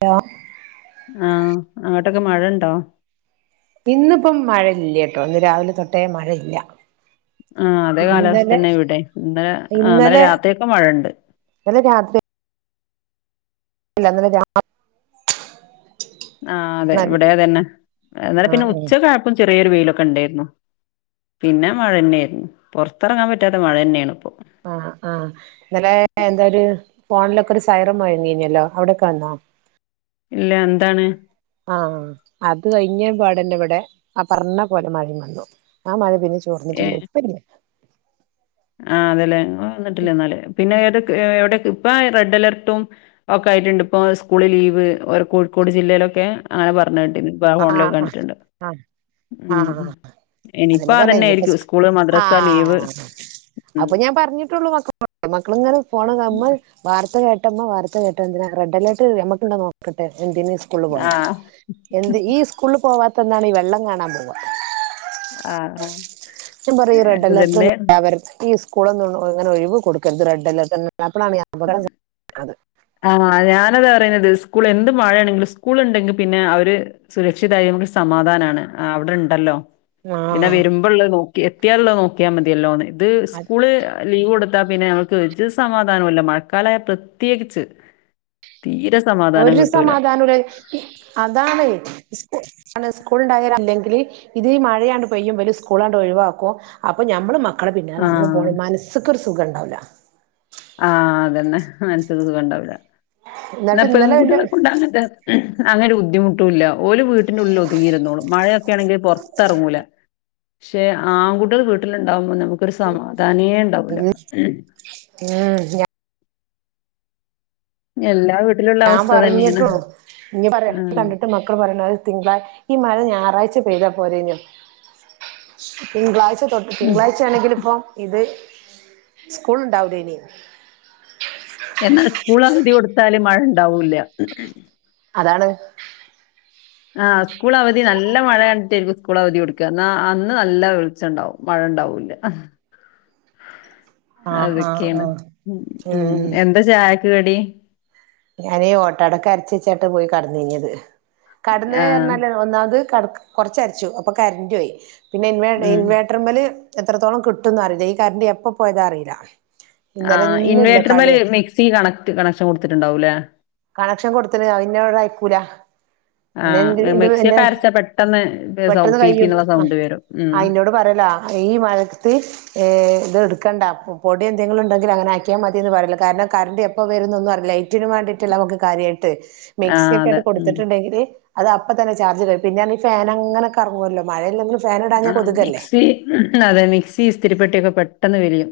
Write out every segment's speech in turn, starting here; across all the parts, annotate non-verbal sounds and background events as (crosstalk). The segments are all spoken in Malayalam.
ഹലോ ആ അങ്ങോട്ട്‌ ഒക്കെ മഴയുണ്ടോ ഇന്ന് ഇപ്പൊ മഴ ഇല്ലകെട്ടോ ഇന്ന് രാവിലെ തൊട്ടേ മഴ ഇല്ല ആ അതെ കാലാവസ്ഥ തന്നെയാ ഇവിടേം ഇന്നലെ അ ഇന്നലെ രാത്രിക്കാ മഴയൊണ്ട്. ഇല്ല ഇന്നലെ (unintelligible) ആ അതെ ഇവിടേം അതന്നെ ആ ഇന്നലെപിന്നെ ഉച്ച ക (unintelligible) ചെറിയൊരു വെയിലൊക്കെ ഒണ്ടെരുന്നു പിന്നെ മഴന്നരുന്നു പൊറത്തെറങ്ങാൻ പറ്റാത്ത മഴന്നേയാണ് ആ ആ ഇന്നലെ ന്തൊരു (unintelligible) (unintelligible) ല്ല എന്താണ് ആ അതുകഴിഞ്ഞപാടന്നവിടെ ആ പർണ പോലെ മഴേം വന്നു പിന്നെ ചോർന്നിട്ടില്ല (unintelligible) ആന്നല്ലേ (unintelligible) പിന്നെ ഏതോ (unintelligible) ഇപ്പോ റെഡ് അലെർട്ടും ഒക്കെ ആയിട്ട്ണ്ട് ഇപ്പോ സ്കൂളിൽ ലീവ് കോഴിക്കോട് ജില്ലേൽ ഒക്കെ അങ്ങനെ പറ (unintelligible) ആ ഫോണിലോക്ക ആ കണ്ടിട്ടുണ്ട് ആ ആ മ്മ് ഇന്നിപ്പോ പറഞ്ഞ അതന്നെ ആയിരിക്കും ഇനിയിപ്പ സ്കൂൾ മദറസ്സ ലീവ് ആ ഉം അപ്പൊ ഞാൻ പറഞ്ഞിട്ടുള്ളു മക്കളോട് മക്കൾ ഇങ്ങനെ ഫോൺ (unintelligible) (unintelligible) വാർത്ത കേട്ടന്തിനാ റെഡ്അലെർട് നമ്മക് ഇണ്ടോന്ന് നോക്കട്ടെ എന്തിന് സ്കൂളില് പോണ്ട ആഹ് ന്ത്‌ ഈ സ്കൂളില് പോവാത്തന്താണി വെള്ളം കാണാൻ പോവാം ആ അ ത്യം പറഞ്ഞ ഈ റെഡ്അലെർട് ഒന്നും (unintelligible) കൂളൊന്നും അങ്ങനെ ഒഴിവ് കൊടുക്കര്ത് റെഡ്അലെർട് ത (unintelligible) ആ ഞാനതാ പറയുന്നത് സ്കൂൾ എന്ത് മഴയാണെങ്കിലും സ്കൂൾ ഇണ്ടെങ്കിൽ പിന്നെ അവര് സുരക്ഷിതായി നമുക്ക് സമാധാനാണ് ആ അവിടെ ഇണ്ടല്ലോ ആ പിന്നെ വരുമ്പോള്ള നോ എത്തിയാലള്ളോ നോക്കിയാ മതിയല്ലോ ന്ന് അത് സ്കൂള് ലീവ് കൊടുത്ത ത്താ പിന്നെ നമുക്ക് ഒരു സമാധാനോം ഇല്ല മഴക്കാലായ പ്രത്യേകിച്ച് തീരെ സമാധാനം ഒരു കിട്ടൂല സമാധാനുല്ല അതാണ് ഉസ് (unintelligible) സ്കൂള് ഉണ്ടായൽ അല്ലെങ്കില് ഇത് ഈ മഴയാണ് പെയ്യുമ്പല് സ്കൂളാണ്ട് ഒഴിവാക്കും അപ്പൊ ഞമ്മള് മ മക്കളെ പിന്നാലെ നമ്മള് ആഹ് പോണം മനസ്ക്കൊരു സുഖം ഉണ്ടാവില്ല ആഹ് അതന്നെ മനസ്സിനൊരു സുഖം ഇണ്ടാവില്ല എന്നാ എന്നിട്ട് ഇന്നലെ പെൺകുട്ടികളെ എന്റെ കൊണ്ടങ്ങനത്തെ അങ്ങനെ ബുദ്ധിമുട്ടൂല്ല്യ ഓര് വീട്ടിന്റെ ഉള്ളിൽ ഒതുങ്ങിയിരുന്നോളും മഴയൊക്കെ ആണെങ്കിൽ പൊറത്ത്റങ്ങൂല പക്ഷെ ആൺകുട്ടികൾ വീട്ടിലുണ്ടാവുമ്പോൾ നമുക്കൊരു സമാധ തനിയേ ഇണ്ടാവൂല ഉം ഞാ എല്ലാ വീ ഞാൻ പറഞ്ഞിട്ടോ ഇനി പറയണ ആഹ്. കണ്ടിട്ട് മക്കൾ പറയണത് തിങ്കള ഈ മഴ ഞായറാഴ്ച്ച പെയ്താ പോരഞ്ഞ തിങ്കളാഴ്ച്ച തൊട്ട് ഉം. തിങ്കളാഴ് ആണെങ്കിലിപ്പോ ഇത് സ്കൂൾണ്ടാവൂല ഇനി എന്നാണ് സ്കൂൾ അവ വധി കൊടുത്താല് മഴ ഇണ്ടാവൂല്ല അതാണ് ആ സ്കൂൾ അവധി നല്ല മഴ കണ്ടിട്ടായിരിക്കും സ്കൂൾ അവധി കൊടുക്ക എന്നാ അന്ന് നല്ല വ് ച്ചണ്ടാവും മഴ ഇണ്ടാവൂല്ല ആഹ് ആഹ് അതൊക്കെയാണ് ആഹ് ഉം എന്താ ചായ് കടി ഞാനെ ഓട്ടടക്ക് അരച്ച് വെച്ചിട്ട് പോയി കെടന്നീങ്ങിയത് കടന്ന് ആഹ്. എന്നാൽ ഒന്നാമത് കറ്ക്ക് കൊറച്ചരച്ചു അപ്പൊ കരണ്ടോയി പിന്നെ ഇൻവേട് ഉം. ഇൻവേട്ടർമ്മല് എത്രത്തോളം കിട്ടൊന്നും അറിയില്ല ഈ കരണ്ട് എപ്പ പോയതാ അറിയില്ല ആ ഇന്നലെ ഒന്നും ഇല്ല ഇൻവേട്ടർമേല് കളിയാ മിക്സി കണക്ട് കണക്ഷൻ കൊടുത്തിട്ട കണക്ഷൻ കൊടുത്തല് ഇന്നട് അയക്കൂല പിന്നെ എന്തിര് ആഹ് എന്റെ എന്റെ മിക്സിയൊക്കെ അരച്ചാ പെട്ടെന്ന് സൗ പെട്ടന്ന് പീ കയും പീന്നുള്ള സൗണ്ട് വരും. ഉം. ആയിനോട് പറയൂല ഈ മഴത്ത് ഏ ഇത് എടുക്കണ്ട. പൊ പൊടി എന്തെങ്കിലും ഇണ്ടെങ്കി അങ്ങനെയാക്കിയാ മതിന്ന് പറയൂലോ കാരണം കറൻ്റ് എപ്പൊ വരൂന്നൊന്നും അറിയില്ല. ലൈ റ്റിന് വേണ്ടീട്ടില്ല കാര്യായിട്ട്. ആഹ് അതെ. മിക്‌സിയൊക്കെയാട്ട് ഉം. കൊടുത്തിട്ടുണ്ടെങ്കില് അതപ്പൊ തന്നെ ചാർജ് ഇടൽ. പിന്നെയാണെങ്കി ഫാന് അങ്ങനെ കറങ്ങൂലോ. മഴയില്ലെങ്കിലും ഫാൻ ആ ഇടാഞ്ഞാ കൊതുകല്ലേ മിക്സി അതെ മിക്സി ഇസ്‌തിരിപ്പെട്ടിയൊക്കെ പെട്ടെന്ന് വിരിയും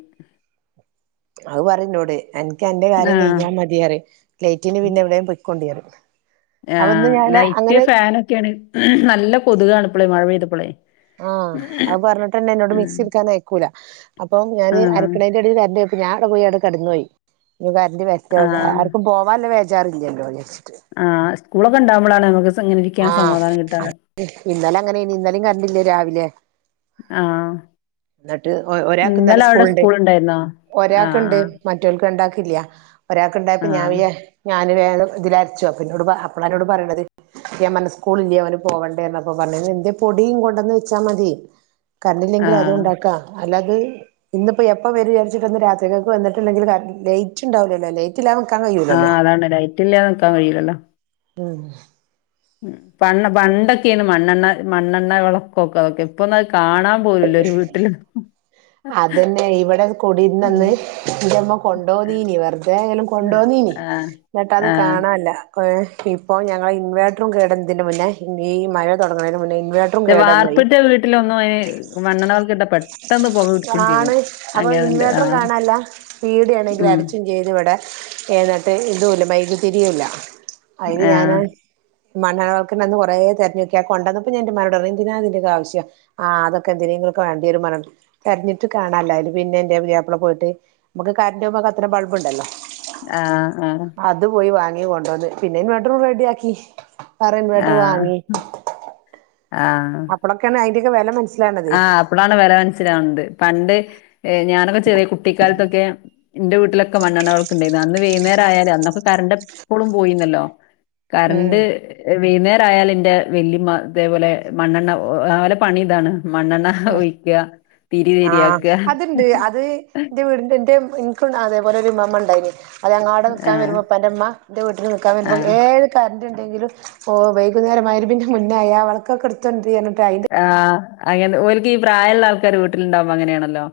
അതു പറയും എന്നോട് എനിയ്ക്ക് എൻ്റെ കാര്യം ആഹ് കഴിഞ്ഞാമതീ പറയും. ലൈറ്റിന് പിന്നെ എവിടേം പൊയ്ക്കൊണ്ടി പറയും ആ അപ്പൊ ഇന്ന് ഞാന് ലൈറ്റ് അങ്ങനെ ഫാന് ഒക്കെയാണ് നല്ല കൊതുകാണ് ഇപ്പളേ മഴ പെയ്തു പ്പളേ ആ അതു പറഞ്ഞിട്ടന്നെ എന്നോട് ഉം മിക്സി എടുക്കാൻ അയക്കൂല അപ്പൊ ഞാന് ആഹ് അരയ്ക്കണേൻ്റെ ഇടയില് കറൻ്റ് ഞാൻ അവിടെപ്പോയി അവിടെ കെടന്നുപോയി ഇനി വര ൻ്റെ ബസ് സ്റ്റോപ്പ് ആർക്കും പോവാനുള്ള ബേ ജാറില്ലല്ലോന്ന് വിചാരിച്ചു. ആ സ്‌കൂളൊക്കെ ഉണ്ടാവുമ്പോളാണ് ഇമ്മക്ക് ആ ഇന്നലെ അങ്ങനേണ്. ഇന്നലേം കറൻ്റില്ല രാവിലെ. ആഹ് എന്നിട്ട് ഒരാൾക്ക് ഇന്നലെ അവിടെ സ്‌കൂളുണ്ട്. സ്കൂൾ ഉണ്ടായിരുന്നോ ഒരാൾക്കിണ്ട്. ആഹ് മറ്റോർക്ക് രണ്ടാക്ക് ക്കില്ല ഒരാക്ക് ഉണ്ടായപ്പോ ഞാൻ ആഹ് വിചാ ഞാ (unintelligible) വിചാരിച്ചു. അപ്പൊ എന്നോട് പ അപ്പോളാ എന്നോട് പറയണത് യവന് സ്കൂള് ഇല്ലേ. അവന് പോവണ്ടേന്നൊക്കെ പറഞ്ഞ് പൊടീം കൊണ്ടന്നു വച്ചാ മതി കറണ്ടില്ലെങ്കി അതും ആഹ് ഉണ്ടാക്കാ അല്ലാ അത്. ഇന്ന് ഇപ്പൊ എപ്പോ വരുംന്ന് വിചാരിച്ചിട്ടാ. ഇന്ന് രാത്രിക്കക്ക് വന്നിട്ടുണ്ടെങ്കില് കറൻ ലൈറ്റ് ഉണ്ടാവില്ലല്ലോ ലൈ ആ അതാണ് ലൈറ്റ് ഇല്ലാതെ നിക്കാൻ കഴിയൂല്ലല്ലോ ആ ഉം പണ്ണ് പണ്ടൊക്കെയാണ് മൺ ണ്ണെണ്ണ മണ്ണെണ്ണ വെളൊക്കൊക്കെ വയ്ക്ക. ഇപ്പൊന്നും അത് കാ അതെന്നെ. ഇവിടെ ഒരു കൊടീരിൻ്റെ ഉം അന്ന് എൻ്റമ്മ കൊണ്ടോന്നിനി. വെറുതെയായാ ലും ആഹ് കൊണ്ടോന്നീനി. എന്നിട്ടത് ആഹ് കാണാനില്ല ഇപ്പേ. ഇപ്പൊ ഞങ്ങടെ ഇൻവർട്ടറുംകേടാ ഇതിനുമുന്നേ ഈ മഴതൊടങ്ങണേന് മുന്നേ ഇൻവേർട്ടറും ൻ്റെ കേടന്നോയി വാർപ്പിൻ്റെ വീട്ടിലൊന്നും ഈ വണ്ണം ണവക്കിണ്ട പെട്ട് ആണ് അപ്പോഇൻവെട്ടറും ആഹ് കാണാല്ല പീടിയാണെങ്കിൽ ഉം അടച്ചും ചെയ്ത് ഇവിടെ എന്നിട്ട് ഇതുല്ല മൈക് തിരിയുല്ല ആഹ് അയില്ഞാന് മണ്ണെണ്ണ വെളക്ക് ഞന്ന്കുറെ ത്തെരഞ്ഞോക്കി അ കൊണ്ടന്നപ്പംഞാൻ ന്റെ മ്മാനോടർഞ്ഞ് എന്തിനാ തിന്റെ ക്കെ ആവശ്യം ആ അതൊക്കെ എന്തിനെയെങ്കിലും വേണ്ടിവരും തെരഞ്ഞ്ട്ട് കാണാല്ല ആയിലിന്റെ പുത്യാപ്ല പോയിട്ട് മക്ക്കറന്റ് പോകുമ്പോ കത്ത്ണ ബൾബ്ണ്ടല്ലോ ആ ആ ഈ കൊണ്ടെന്ന് പിന്നെ ബെഡ്റൂം റെഡിയാക്കി വേറെ ഇൻവെട്ടർ ആഹ് വാങ്ങി അപ്ലക്കാണ് അയിന്റെ വേല മന ആ അപ്ല ളാണ് വെല മനസ്സിലാകുന്നത് പണ്ട് ഞാനൊക്കെ ചെറിയ കുട്ടിക്കാത്തെക്കെ ന്റെവീട്ടിലൊക്കെ മണ്ണണ്ണ വെളക്ണ്ടായിന്നു അന്ന് വൈന്നേരായാല് അന്നൊക്കെ കറന്റ് എപ്പോളും പോയി നല്ലോ ഉം കാരന്റ് വൈന്നാ ഓലെ എന്റെ വല്യമ്മ ഇതേപോലെ മണ്ണെണ്ണ ഓല പണി താണ് ആ തിരിയാക്കുക അതുണ്ട് അത് ന്റെ വീടിന്റെ ഇൻക്കുണ്ടതേപോലെ ഒരുമ്മ മ്മണ്ടാ യിനി അത് ങ്ങാട് നിൽക്കാൻ വരുമ്പോൾ പ്പന്റെമ്മ എന്റെ വീട്ടിൽ നിൽക്കാൻ ആഹ് വരുമ്പോ ഏത് കര ന്ത് ണ്ടകിലുംഒ വൈകുനേരം മുന്നേ ആയാൽ വെളക്കെക്കെ ഇട് തൊണ്ടരി ആ ഓലക്കിപ്രായം ള്ള ആകാര് വീട്ടിലുണ്ടാകുംബോങ്ങനെയാണല്ലോ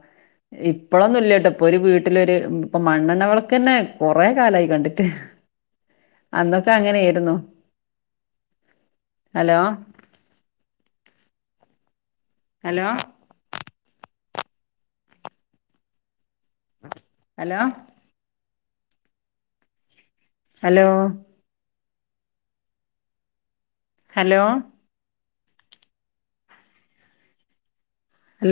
ഇപ്പോഴൊന്നും ഇല്ലാട്ടോ ഒരു വീട്ടിലെ ഒരു മണ്ണെണ്ണ വിളക്ക് ഓക്കേ കുറെ കാലായി കണ്ടിട്ട് അങ്ങനെയായിരുന്നു hello hello hello hello hello